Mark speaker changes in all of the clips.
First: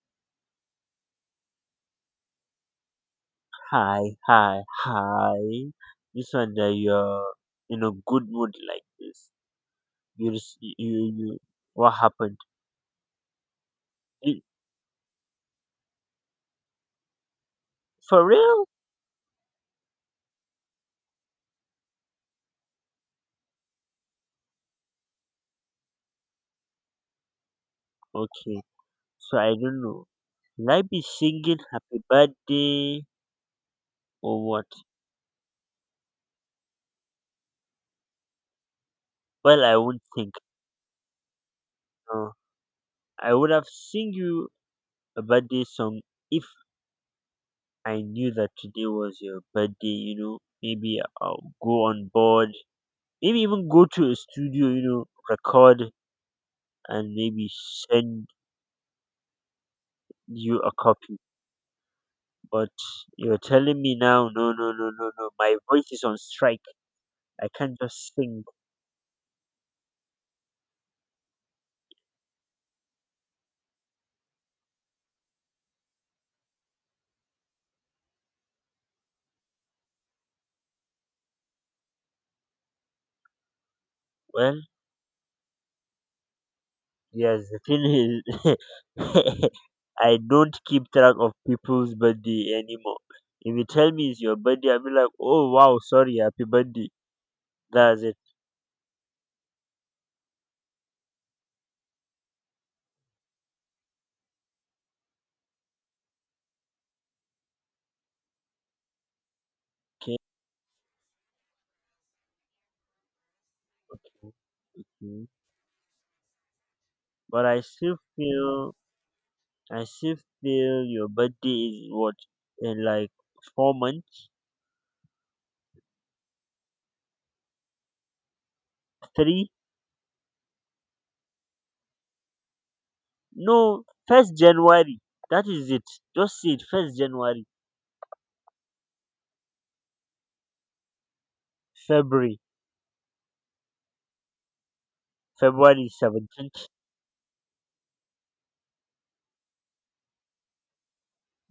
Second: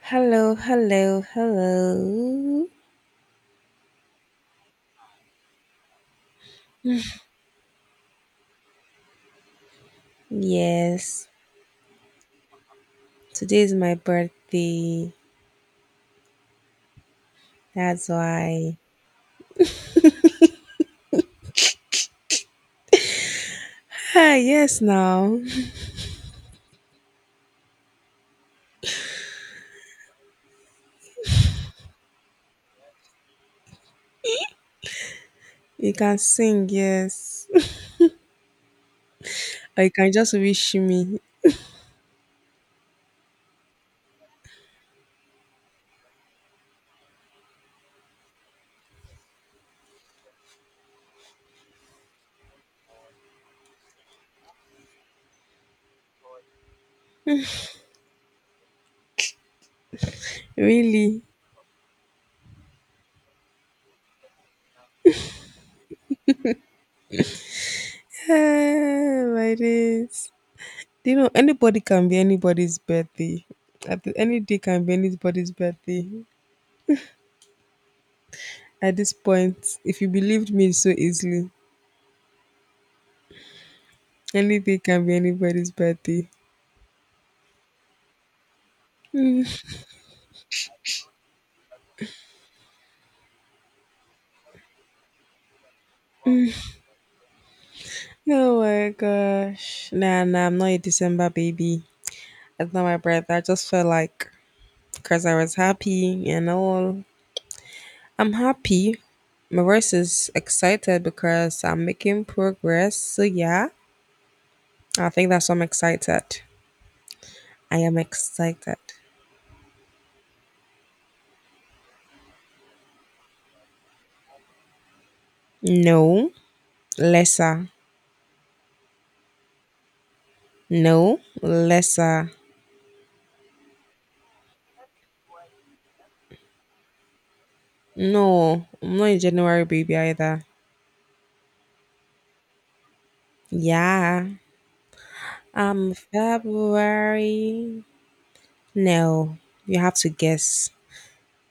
Speaker 1: Hello, hello, hello.
Speaker 2: Hi. This one, that you're in a good mood like this. You, just- you,
Speaker 1: Yes,
Speaker 2: you, what happened?
Speaker 1: today is my
Speaker 2: You-
Speaker 1: birthday. That's
Speaker 2: for real?
Speaker 1: why. Ah, yes, now
Speaker 2: Okay, so I don't know. Will I be singing happy birthday or what?
Speaker 1: you can sing, yes.
Speaker 2: Well, I
Speaker 1: Or you
Speaker 2: won't
Speaker 1: can just
Speaker 2: think.
Speaker 1: wish me.
Speaker 2: No, I would have sing you a birthday song if I knew that today was your birthday, you know. Maybe I'll go on board, maybe even go to a studio, record and maybe send you a copy.
Speaker 1: Really?
Speaker 2: But you're telling me now, no. My voice is on strike. I can't just sing.
Speaker 1: Ah, my days. Do you know anybody can be anybody's birthday? Any day can be anybody's birthday. At this point, if you believed me so easily, any
Speaker 2: Well,
Speaker 1: day can be anybody's birthday.
Speaker 2: yes, the thing is, I don't keep track of people's birthday anymore. If you tell me it's your birthday, I'll be like, oh wow, sorry, happy birthday. That's it.
Speaker 1: Oh my gosh. Nah, nah, I'm not a December baby. That's not my breath. I just felt like because I was happy and all. I'm happy. My voice
Speaker 2: Okay.
Speaker 1: is excited because I'm making progress. So, yeah, I
Speaker 2: Mhm.
Speaker 1: think that's why I'm excited.
Speaker 2: But I
Speaker 1: I am
Speaker 2: still feel,
Speaker 1: excited.
Speaker 2: I still feel your birthday is what in like 4 months,
Speaker 1: No, lesser.
Speaker 2: three.
Speaker 1: No, lesser.
Speaker 2: No, first January. That is it. Just say it. First January.
Speaker 1: No, I'm not a January baby either.
Speaker 2: February.
Speaker 1: Yeah,
Speaker 2: February
Speaker 1: I'm
Speaker 2: 17th.
Speaker 1: February. No, you have to guess.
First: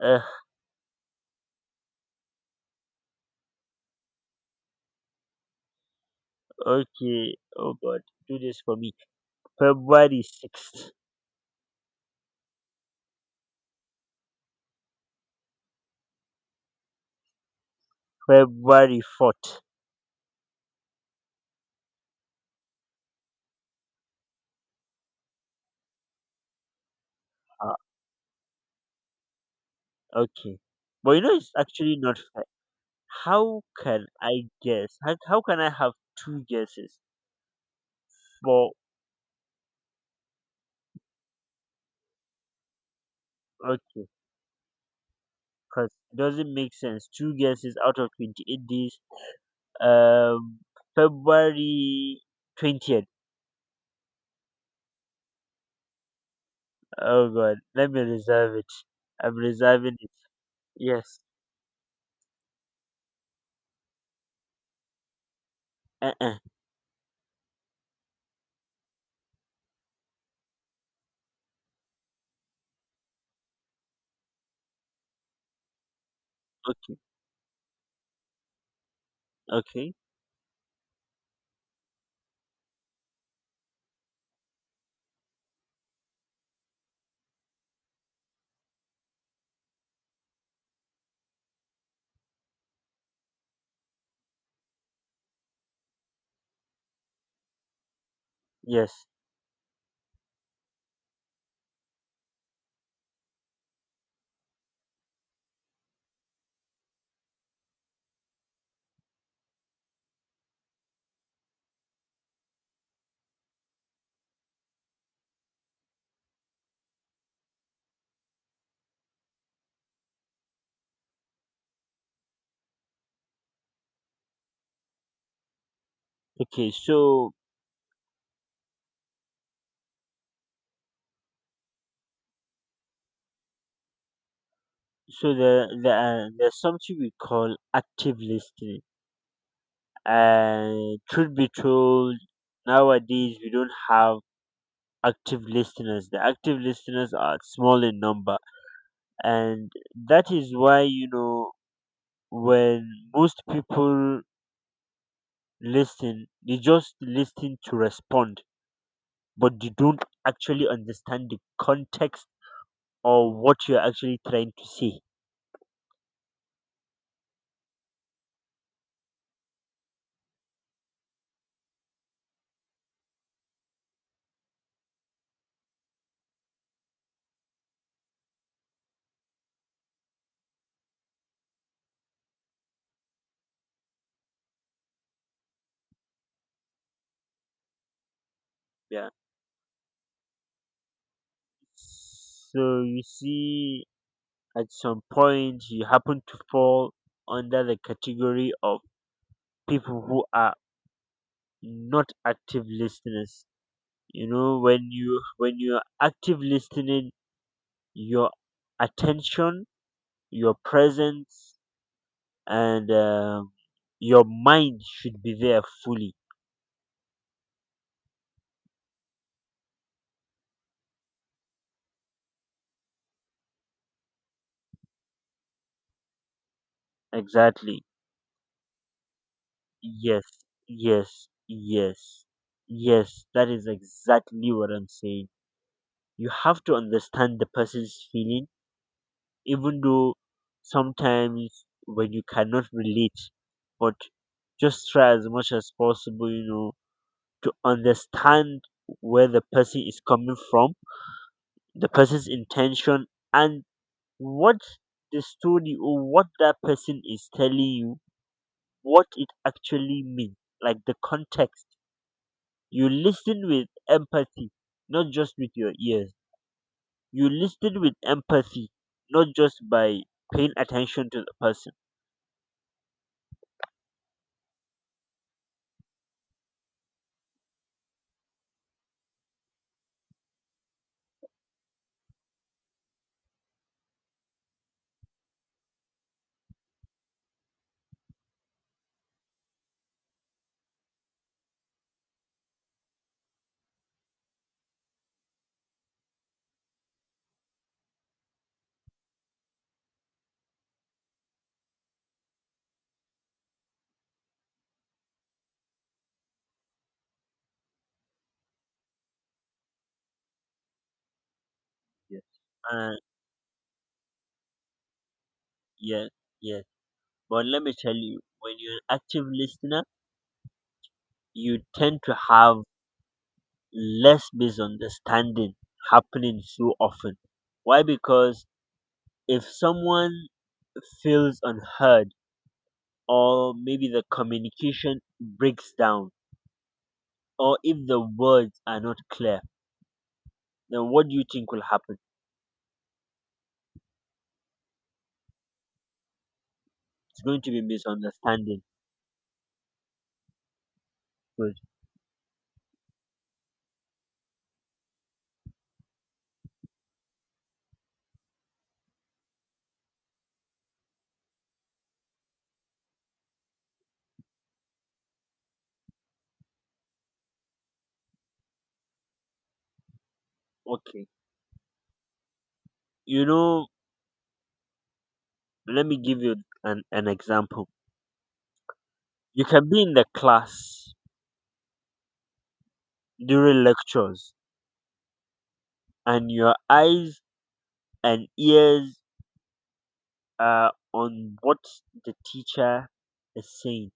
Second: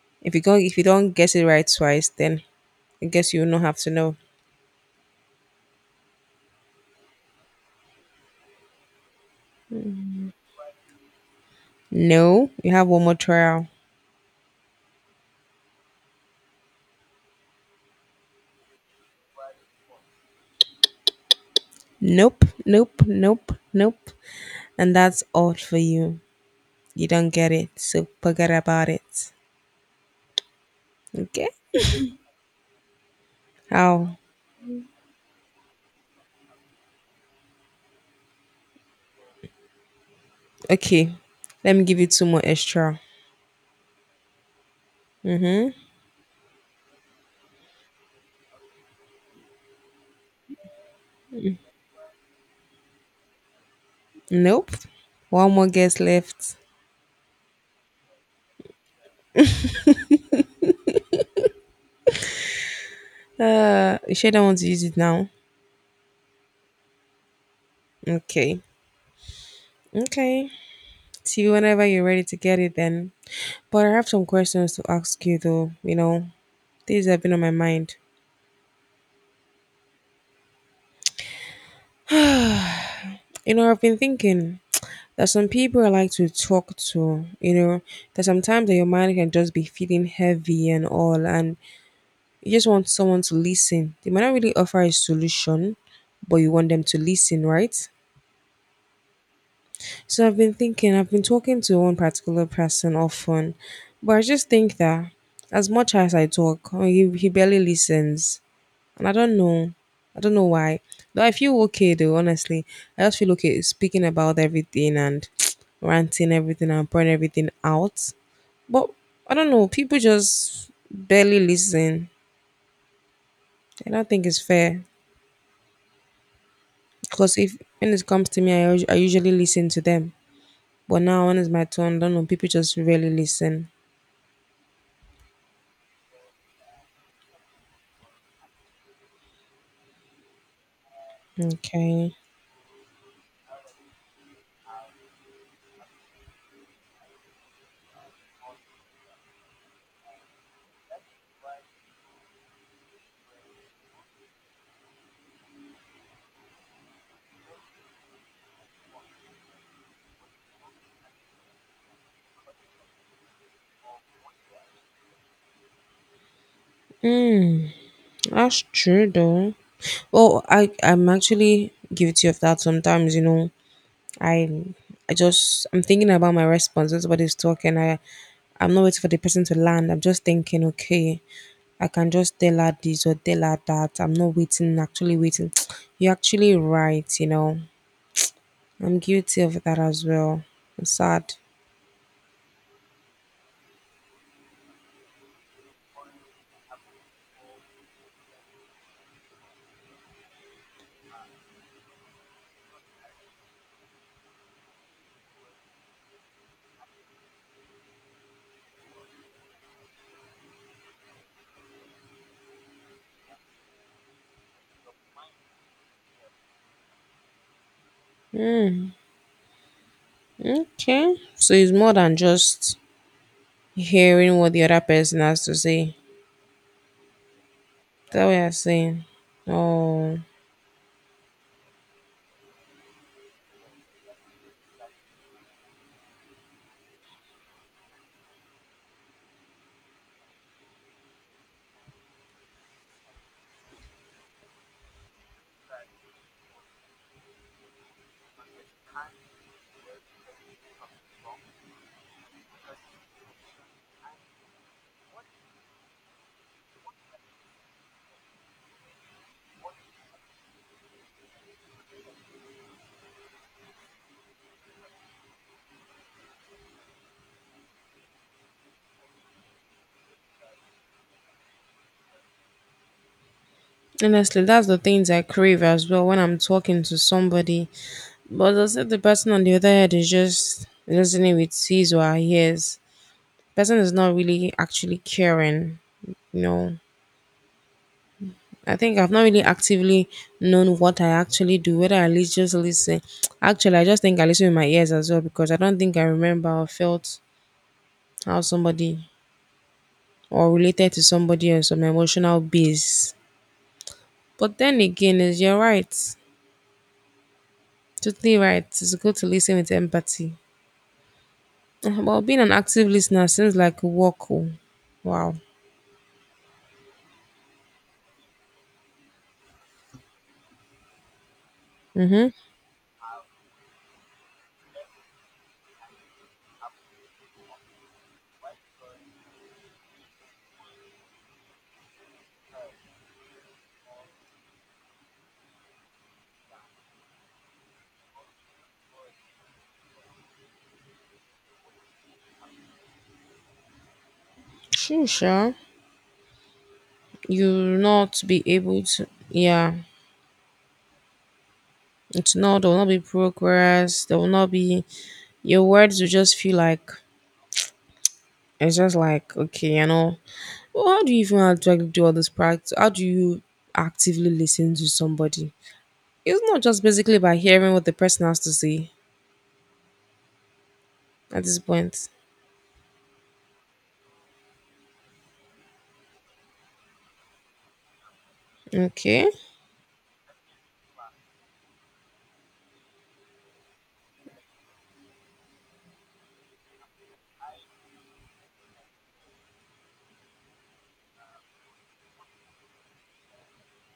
Speaker 2: Uh,
Speaker 1: If you don't get it right twice, then I guess you will not have to know.
Speaker 2: okay. Oh God. Do this for me. February 6th.
Speaker 1: No, you have one more trial.
Speaker 2: February 4th.
Speaker 1: Nope, nope, nope, nope. And that's all for you. You don't get it,
Speaker 2: Uh,
Speaker 1: so forget about it.
Speaker 2: okay. But you know,
Speaker 1: Okay?
Speaker 2: it's actually not fair. How can
Speaker 1: How?
Speaker 2: I guess? How can I have two guesses? But,
Speaker 1: Okay. Let me give you two more extra.
Speaker 2: okay.
Speaker 1: Mm-hmm.
Speaker 2: Because it doesn't make sense. Two guesses out of 28 days. Um, February 20th.
Speaker 1: Nope. One more guess left.
Speaker 2: Oh God, let me reserve it. I'm reserving it. Yes.
Speaker 1: You sure don't want to use it now?
Speaker 2: Uh-uh.
Speaker 1: Okay. Okay. See you whenever you're ready to get it then. But I have some questions to ask you though.
Speaker 2: Okay.
Speaker 1: Things have been on my mind.
Speaker 2: Okay.
Speaker 1: I've been thinking that some people I like to talk to, that sometimes that your mind can just be feeling heavy and all, and you just want someone to listen. They might not really offer a solution, but you want them to listen, right?
Speaker 2: Yes.
Speaker 1: So I've been talking to one particular person often, but I just think that as much as I talk, he barely listens and I don't know. I don't know why. Though I feel okay though, honestly. I just feel okay speaking about everything and ranting everything and pouring everything out. But I don't know, people just barely listen. I don't think it's fair.
Speaker 2: Okay. So
Speaker 1: Because if when it comes to me, I usually listen to them. But now when it's my turn, I don't know, people just really listen.
Speaker 2: so there there are, there's something we call active listening. And truth be
Speaker 1: Okay.
Speaker 2: told, nowadays we don't have active listeners. The active listeners are small in number, and that is why when most people listen, they just listen to respond but they don't actually understand the context or what you're actually trying to say.
Speaker 1: Mm, that's true though. Well, I'm actually guilty of that sometimes. I I'm thinking about my responses. Everybody's talking. I'm not waiting for the person to land. I'm just thinking, okay, I can just tell her this or tell her that. I'm not waiting, actually waiting. You're actually right. I'm
Speaker 2: Yeah.
Speaker 1: guilty of that as well. I'm sad.
Speaker 2: So you see, at some point, you happen to fall under the category of people who are not active listeners. You know, when you're active listening, your attention your presence and your mind should be there fully.
Speaker 1: Okay. So it's more than just hearing what the other person has to say. Is
Speaker 2: Exactly.
Speaker 1: that way I'm saying. Oh.
Speaker 2: Yes yes yes yes That is exactly what I'm saying. You have to understand the person's feeling, even though sometimes when you cannot relate, but just try as much as possible, you know, to understand where the person is coming from, the person's intention, and what the story or what that person is telling you, what it actually means, like the context. You listen with empathy, not just with your ears. You listen with empathy, not just by paying attention to the person.
Speaker 1: Honestly, that's the things I crave as well when I'm talking to somebody. But as I said, the person on the other end is just listening with his or her ears. Person is not really actually caring. You know, I think I've not really actively known what I actually do, whether I just listen. Actually, I just think I listen with my ears as well because I don't think I remember or felt how somebody or related to somebody on some emotional base. But then again, is you're right. Totally right. It's good to listen with empathy. Well,
Speaker 2: Yes.
Speaker 1: being an active
Speaker 2: Uh,
Speaker 1: listener seems like a work. Oh. Wow.
Speaker 2: yeah, yeah. But let me tell you, when you're an active listener, you tend to
Speaker 1: Mm-hmm.
Speaker 2: have less misunderstanding happening so often. Why? Because if someone feels unheard, or maybe the communication breaks down, or if the words are not clear, then what do you think will happen?
Speaker 1: Sure, sure.
Speaker 2: It's going to be
Speaker 1: You'll not be
Speaker 2: misunderstanding.
Speaker 1: able to. Yeah.
Speaker 2: Good.
Speaker 1: It's not. There will not be progress. There will not be. Your words will just feel like it's just like okay. Well, how do you even actually do all this practice? How do you actively listen to somebody? It's not just basically by hearing what the person has to say
Speaker 2: Okay.
Speaker 1: at this point.
Speaker 2: You know, let me give you an example.
Speaker 1: Okay.
Speaker 2: You can be in the class during lectures, and your eyes and ears are on what the teacher is saying.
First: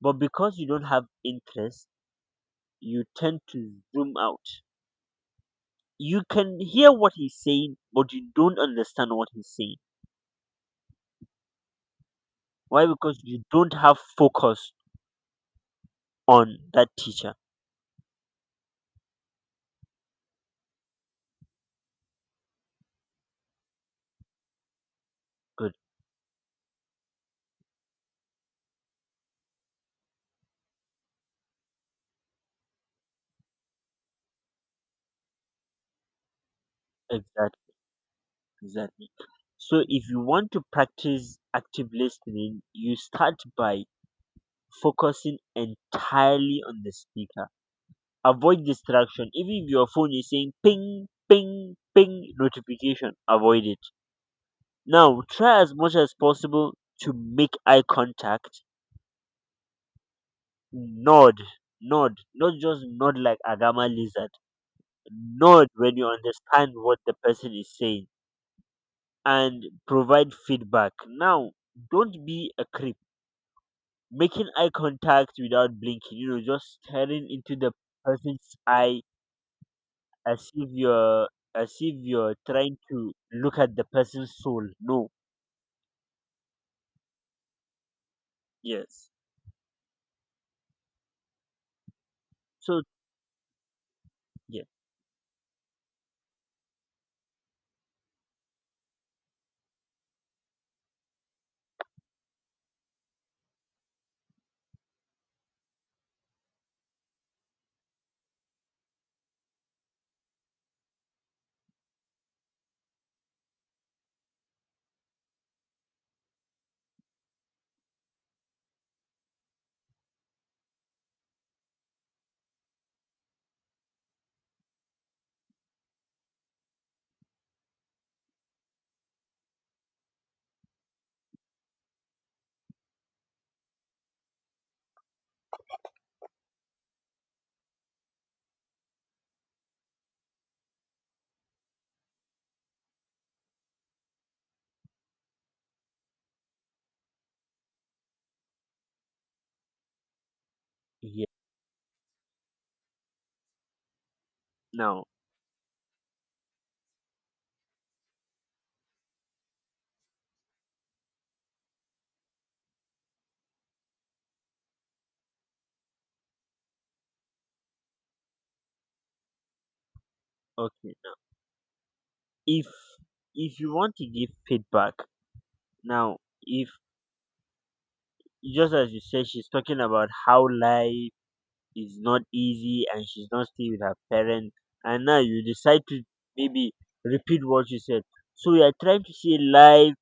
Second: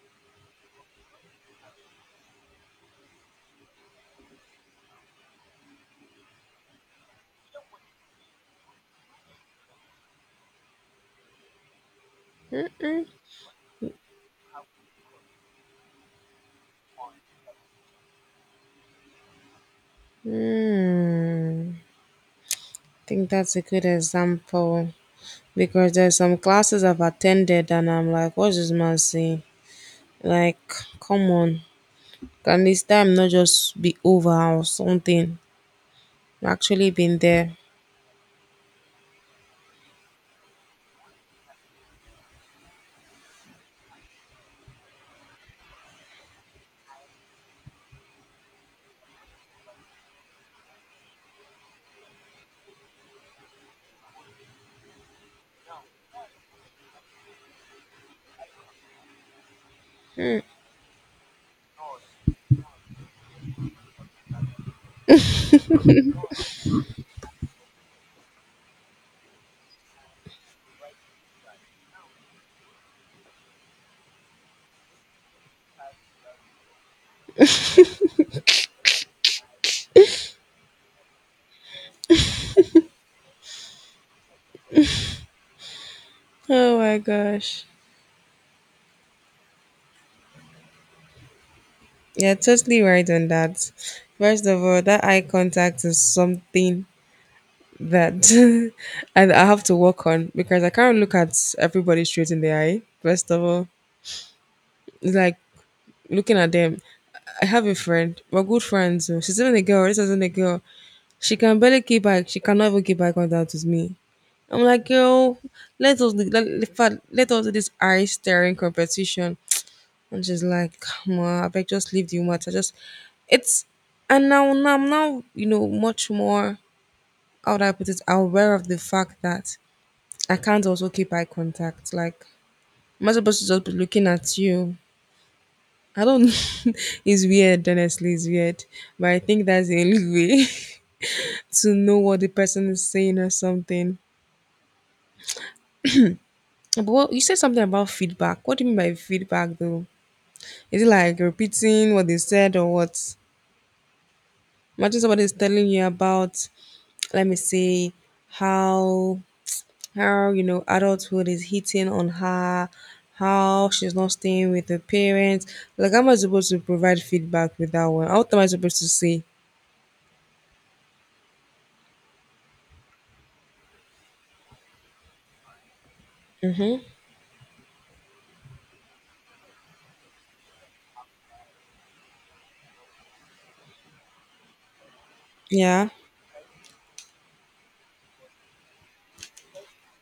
Speaker 2: But because you don't have interest, you tend to zoom out. You can hear what he's saying, but you don't understand what he's saying. Why? Because you don't have focus on that teacher.
Speaker 1: Hmm. Think that's a good example
Speaker 2: Good.
Speaker 1: because there's some classes I've attended and I'm like, what's this man saying? Like, come on, can this time not just be over or something? I've actually been there.
Speaker 2: Exactly. Exactly. So if you want to practice active listening, you start by focusing entirely on the speaker. Avoid distraction. Even if your phone is saying ping, ping, ping notification, avoid it. Now try as much as possible to make eye contact. Nod, nod, not just nod like Agama lizard. Nod when you understand what the person is saying and provide feedback. Now, don't be a creep. Making eye contact without blinking, you know, just staring into the person's eye as if you're as if you're trying to look at the person's soul. No.
Speaker 1: Oh my gosh.
Speaker 2: Yes.
Speaker 1: Yeah, totally
Speaker 2: So
Speaker 1: right on that. First of
Speaker 2: yeah,
Speaker 1: all, that eye contact is something that and I have to work on because I can't look at everybody straight in the eye. First of all, it's like looking at them. I have a friend. We're good friends. Oh. She's even a girl. This isn't a girl. She can barely keep back. She cannot even keep back on that with me. I'm like, girl, let, in fact, let us do this eye staring competition. And she's like, come on, I beg, just leave the matter. Just it's and now I'm now, much more how do I put it, aware of the fact that I can't also keep eye contact. Like I'm not supposed to just be looking at you I don't. it's weird, honestly. It's weird, but I think that's the only way to know what the person is saying or something. But what, you said something about feedback. What do you mean by feedback, though? Is it like
Speaker 2: yeah.
Speaker 1: repeating what they said or what? Imagine
Speaker 2: Now,
Speaker 1: somebody is telling you about, let me say, how adulthood is hitting on her, how she's not staying with her parents. Like, how am I supposed to provide feedback with that one? How am I supposed to say?
Speaker 2: okay. If if you want to give feedback, now if
Speaker 1: Mm-hmm.
Speaker 2: just as you said, she's talking about how life is not easy and she's not staying with her parents. And now you decide
Speaker 1: Yeah.
Speaker 2: to maybe repeat what you said. So you are trying to say life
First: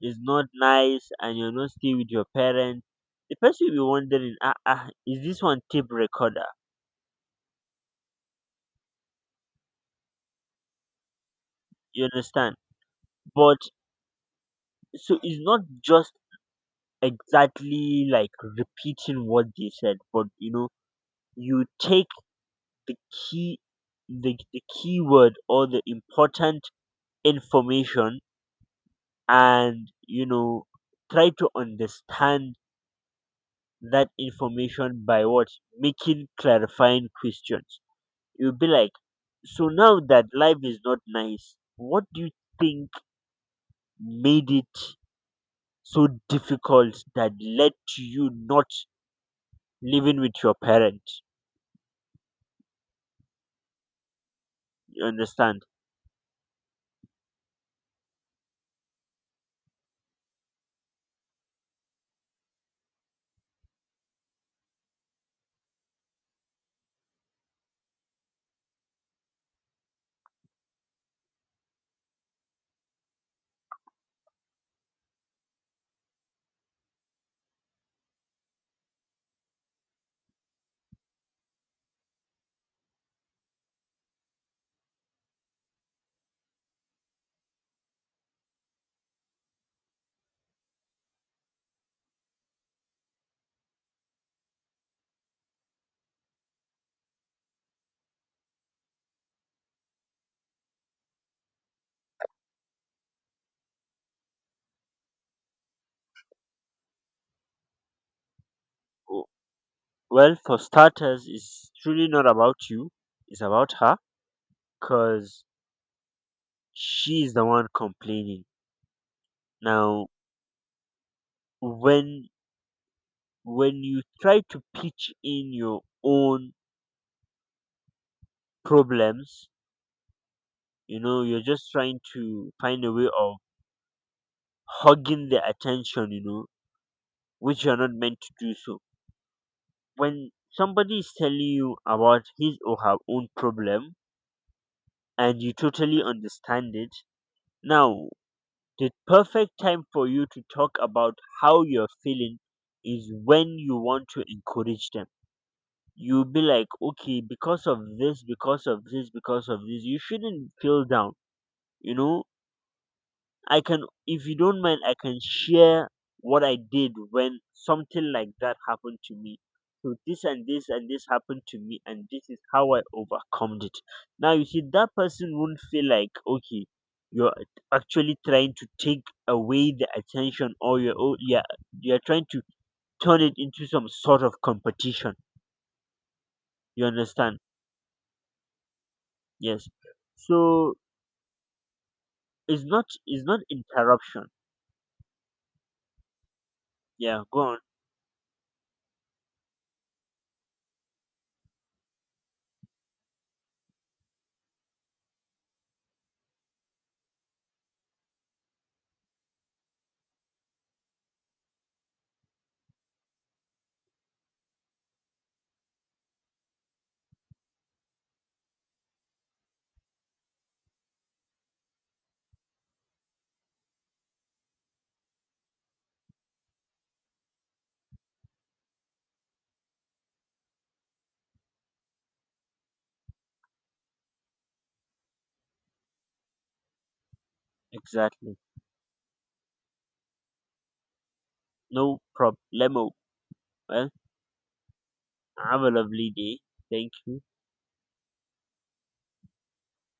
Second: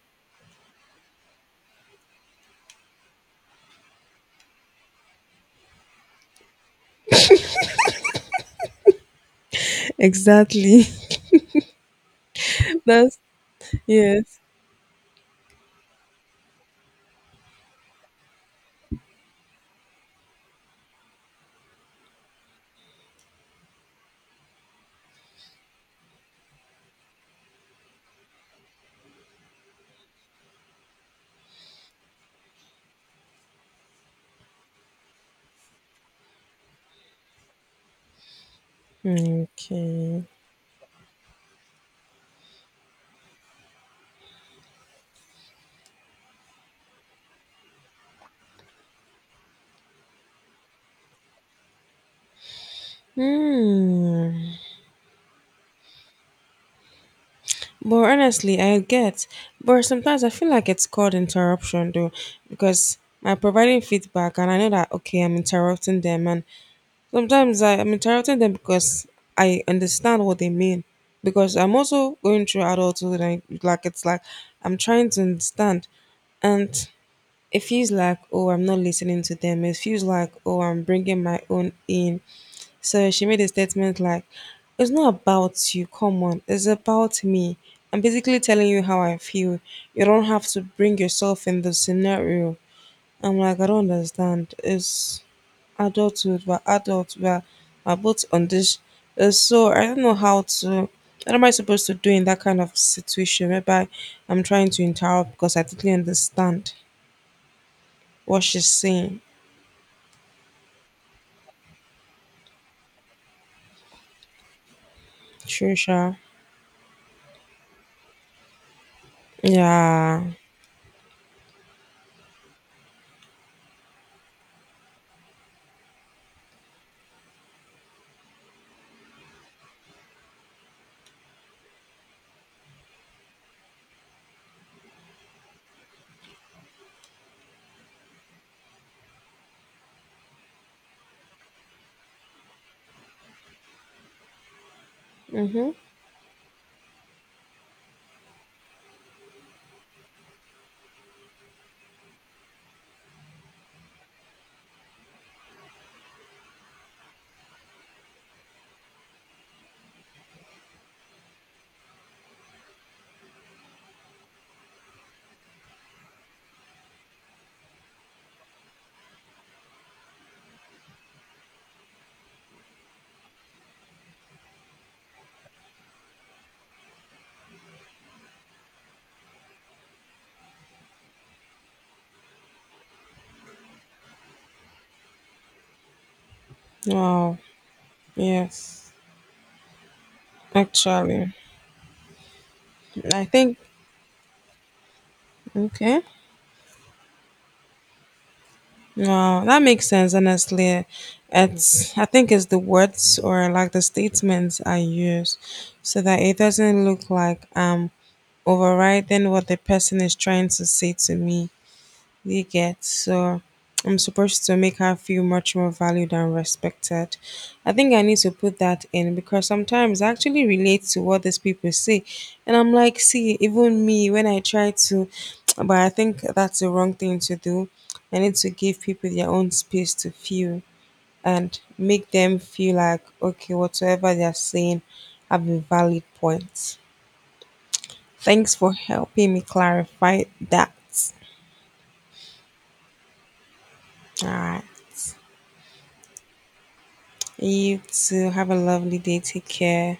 Speaker 2: is not nice and you're not staying with your parents. The person will be wondering, ah, ah, is this one tape recorder?
Speaker 1: Exactly.
Speaker 2: You understand?
Speaker 1: That's
Speaker 2: But
Speaker 1: yes.
Speaker 2: so it's not just exactly like repeating what they said, but you know, you take the key the key word or the important information and you know try to understand that information by what, making clarifying questions. You'll be like, so now that
Speaker 1: Okay.
Speaker 2: life is not nice, what do you think made it so difficult that led to you not living with your parents?
Speaker 1: Hmm.
Speaker 2: You understand?
Speaker 1: But honestly, I get. But sometimes I feel like it's called interruption though, because I'm providing feedback and I know that okay, I'm interrupting them, and sometimes I'm interrupting them because I understand what they mean. Because I'm also going through adulthood, and like it's like I'm trying to understand and it feels like, oh, I'm not listening to them. It feels like, oh, I'm bringing my own in. So she made a statement like, it's not about you, come on, it's about me. I'm basically telling you how I feel. You don't have to bring yourself in the scenario. I'm like, I don't understand. It's adulthood, we're adults, we're both on this. So I don't know how to, what am I supposed to do in that kind of situation whereby I'm trying to interrupt because I totally understand what she's saying.
Speaker 2: W- well, for starters, it's truly not about you, it's about her, because
Speaker 1: Sure, sure.
Speaker 2: she's the one complaining. Now
Speaker 1: Yeah.
Speaker 2: when when you try to pitch in your own problems, you know, you're just trying to find a way of hogging their attention, you know, which you're not meant to do so. When somebody is telling you about his or her own problem and you
Speaker 1: Mm-hmm.
Speaker 2: totally understand it, now the perfect time for you to talk about how you're feeling is when you want to encourage them. You'll be like, okay, because of this, because of this, because of this, you shouldn't feel down, you know. I can, if you don't mind, I can share what I did when something like that happened to me. So this and this and this happened to me and this is how I overcome it. Now you see that person won't feel like okay, you're actually trying to take away the attention or you're, oh, yeah, you're trying to turn it into some sort of competition. You
Speaker 1: Wow.
Speaker 2: understand?
Speaker 1: Yes.
Speaker 2: Yes. So
Speaker 1: Actually,
Speaker 2: it's not it's
Speaker 1: I
Speaker 2: not
Speaker 1: think
Speaker 2: interruption.
Speaker 1: okay.
Speaker 2: Yeah, go on.
Speaker 1: No, that makes sense. Honestly, it's I think it's the words or like the statements I use, so that it doesn't look like I'm overriding what the person is trying to say to me. You get. So I'm supposed to make her feel much more valued and respected. I think I need to put that in because sometimes I actually relate to what these people say. And I'm like, see, even me, when I try to, but I think that's the wrong thing to do. I need to give people their own space to feel and make them feel like, okay, whatever they're saying have a valid point.
Speaker 2: Exactly.
Speaker 1: Thanks for helping me clarify that.
Speaker 2: No problemo. Well,
Speaker 1: All right.
Speaker 2: have a lovely day. Thank you.
Speaker 1: You too. Have a lovely day. Take care.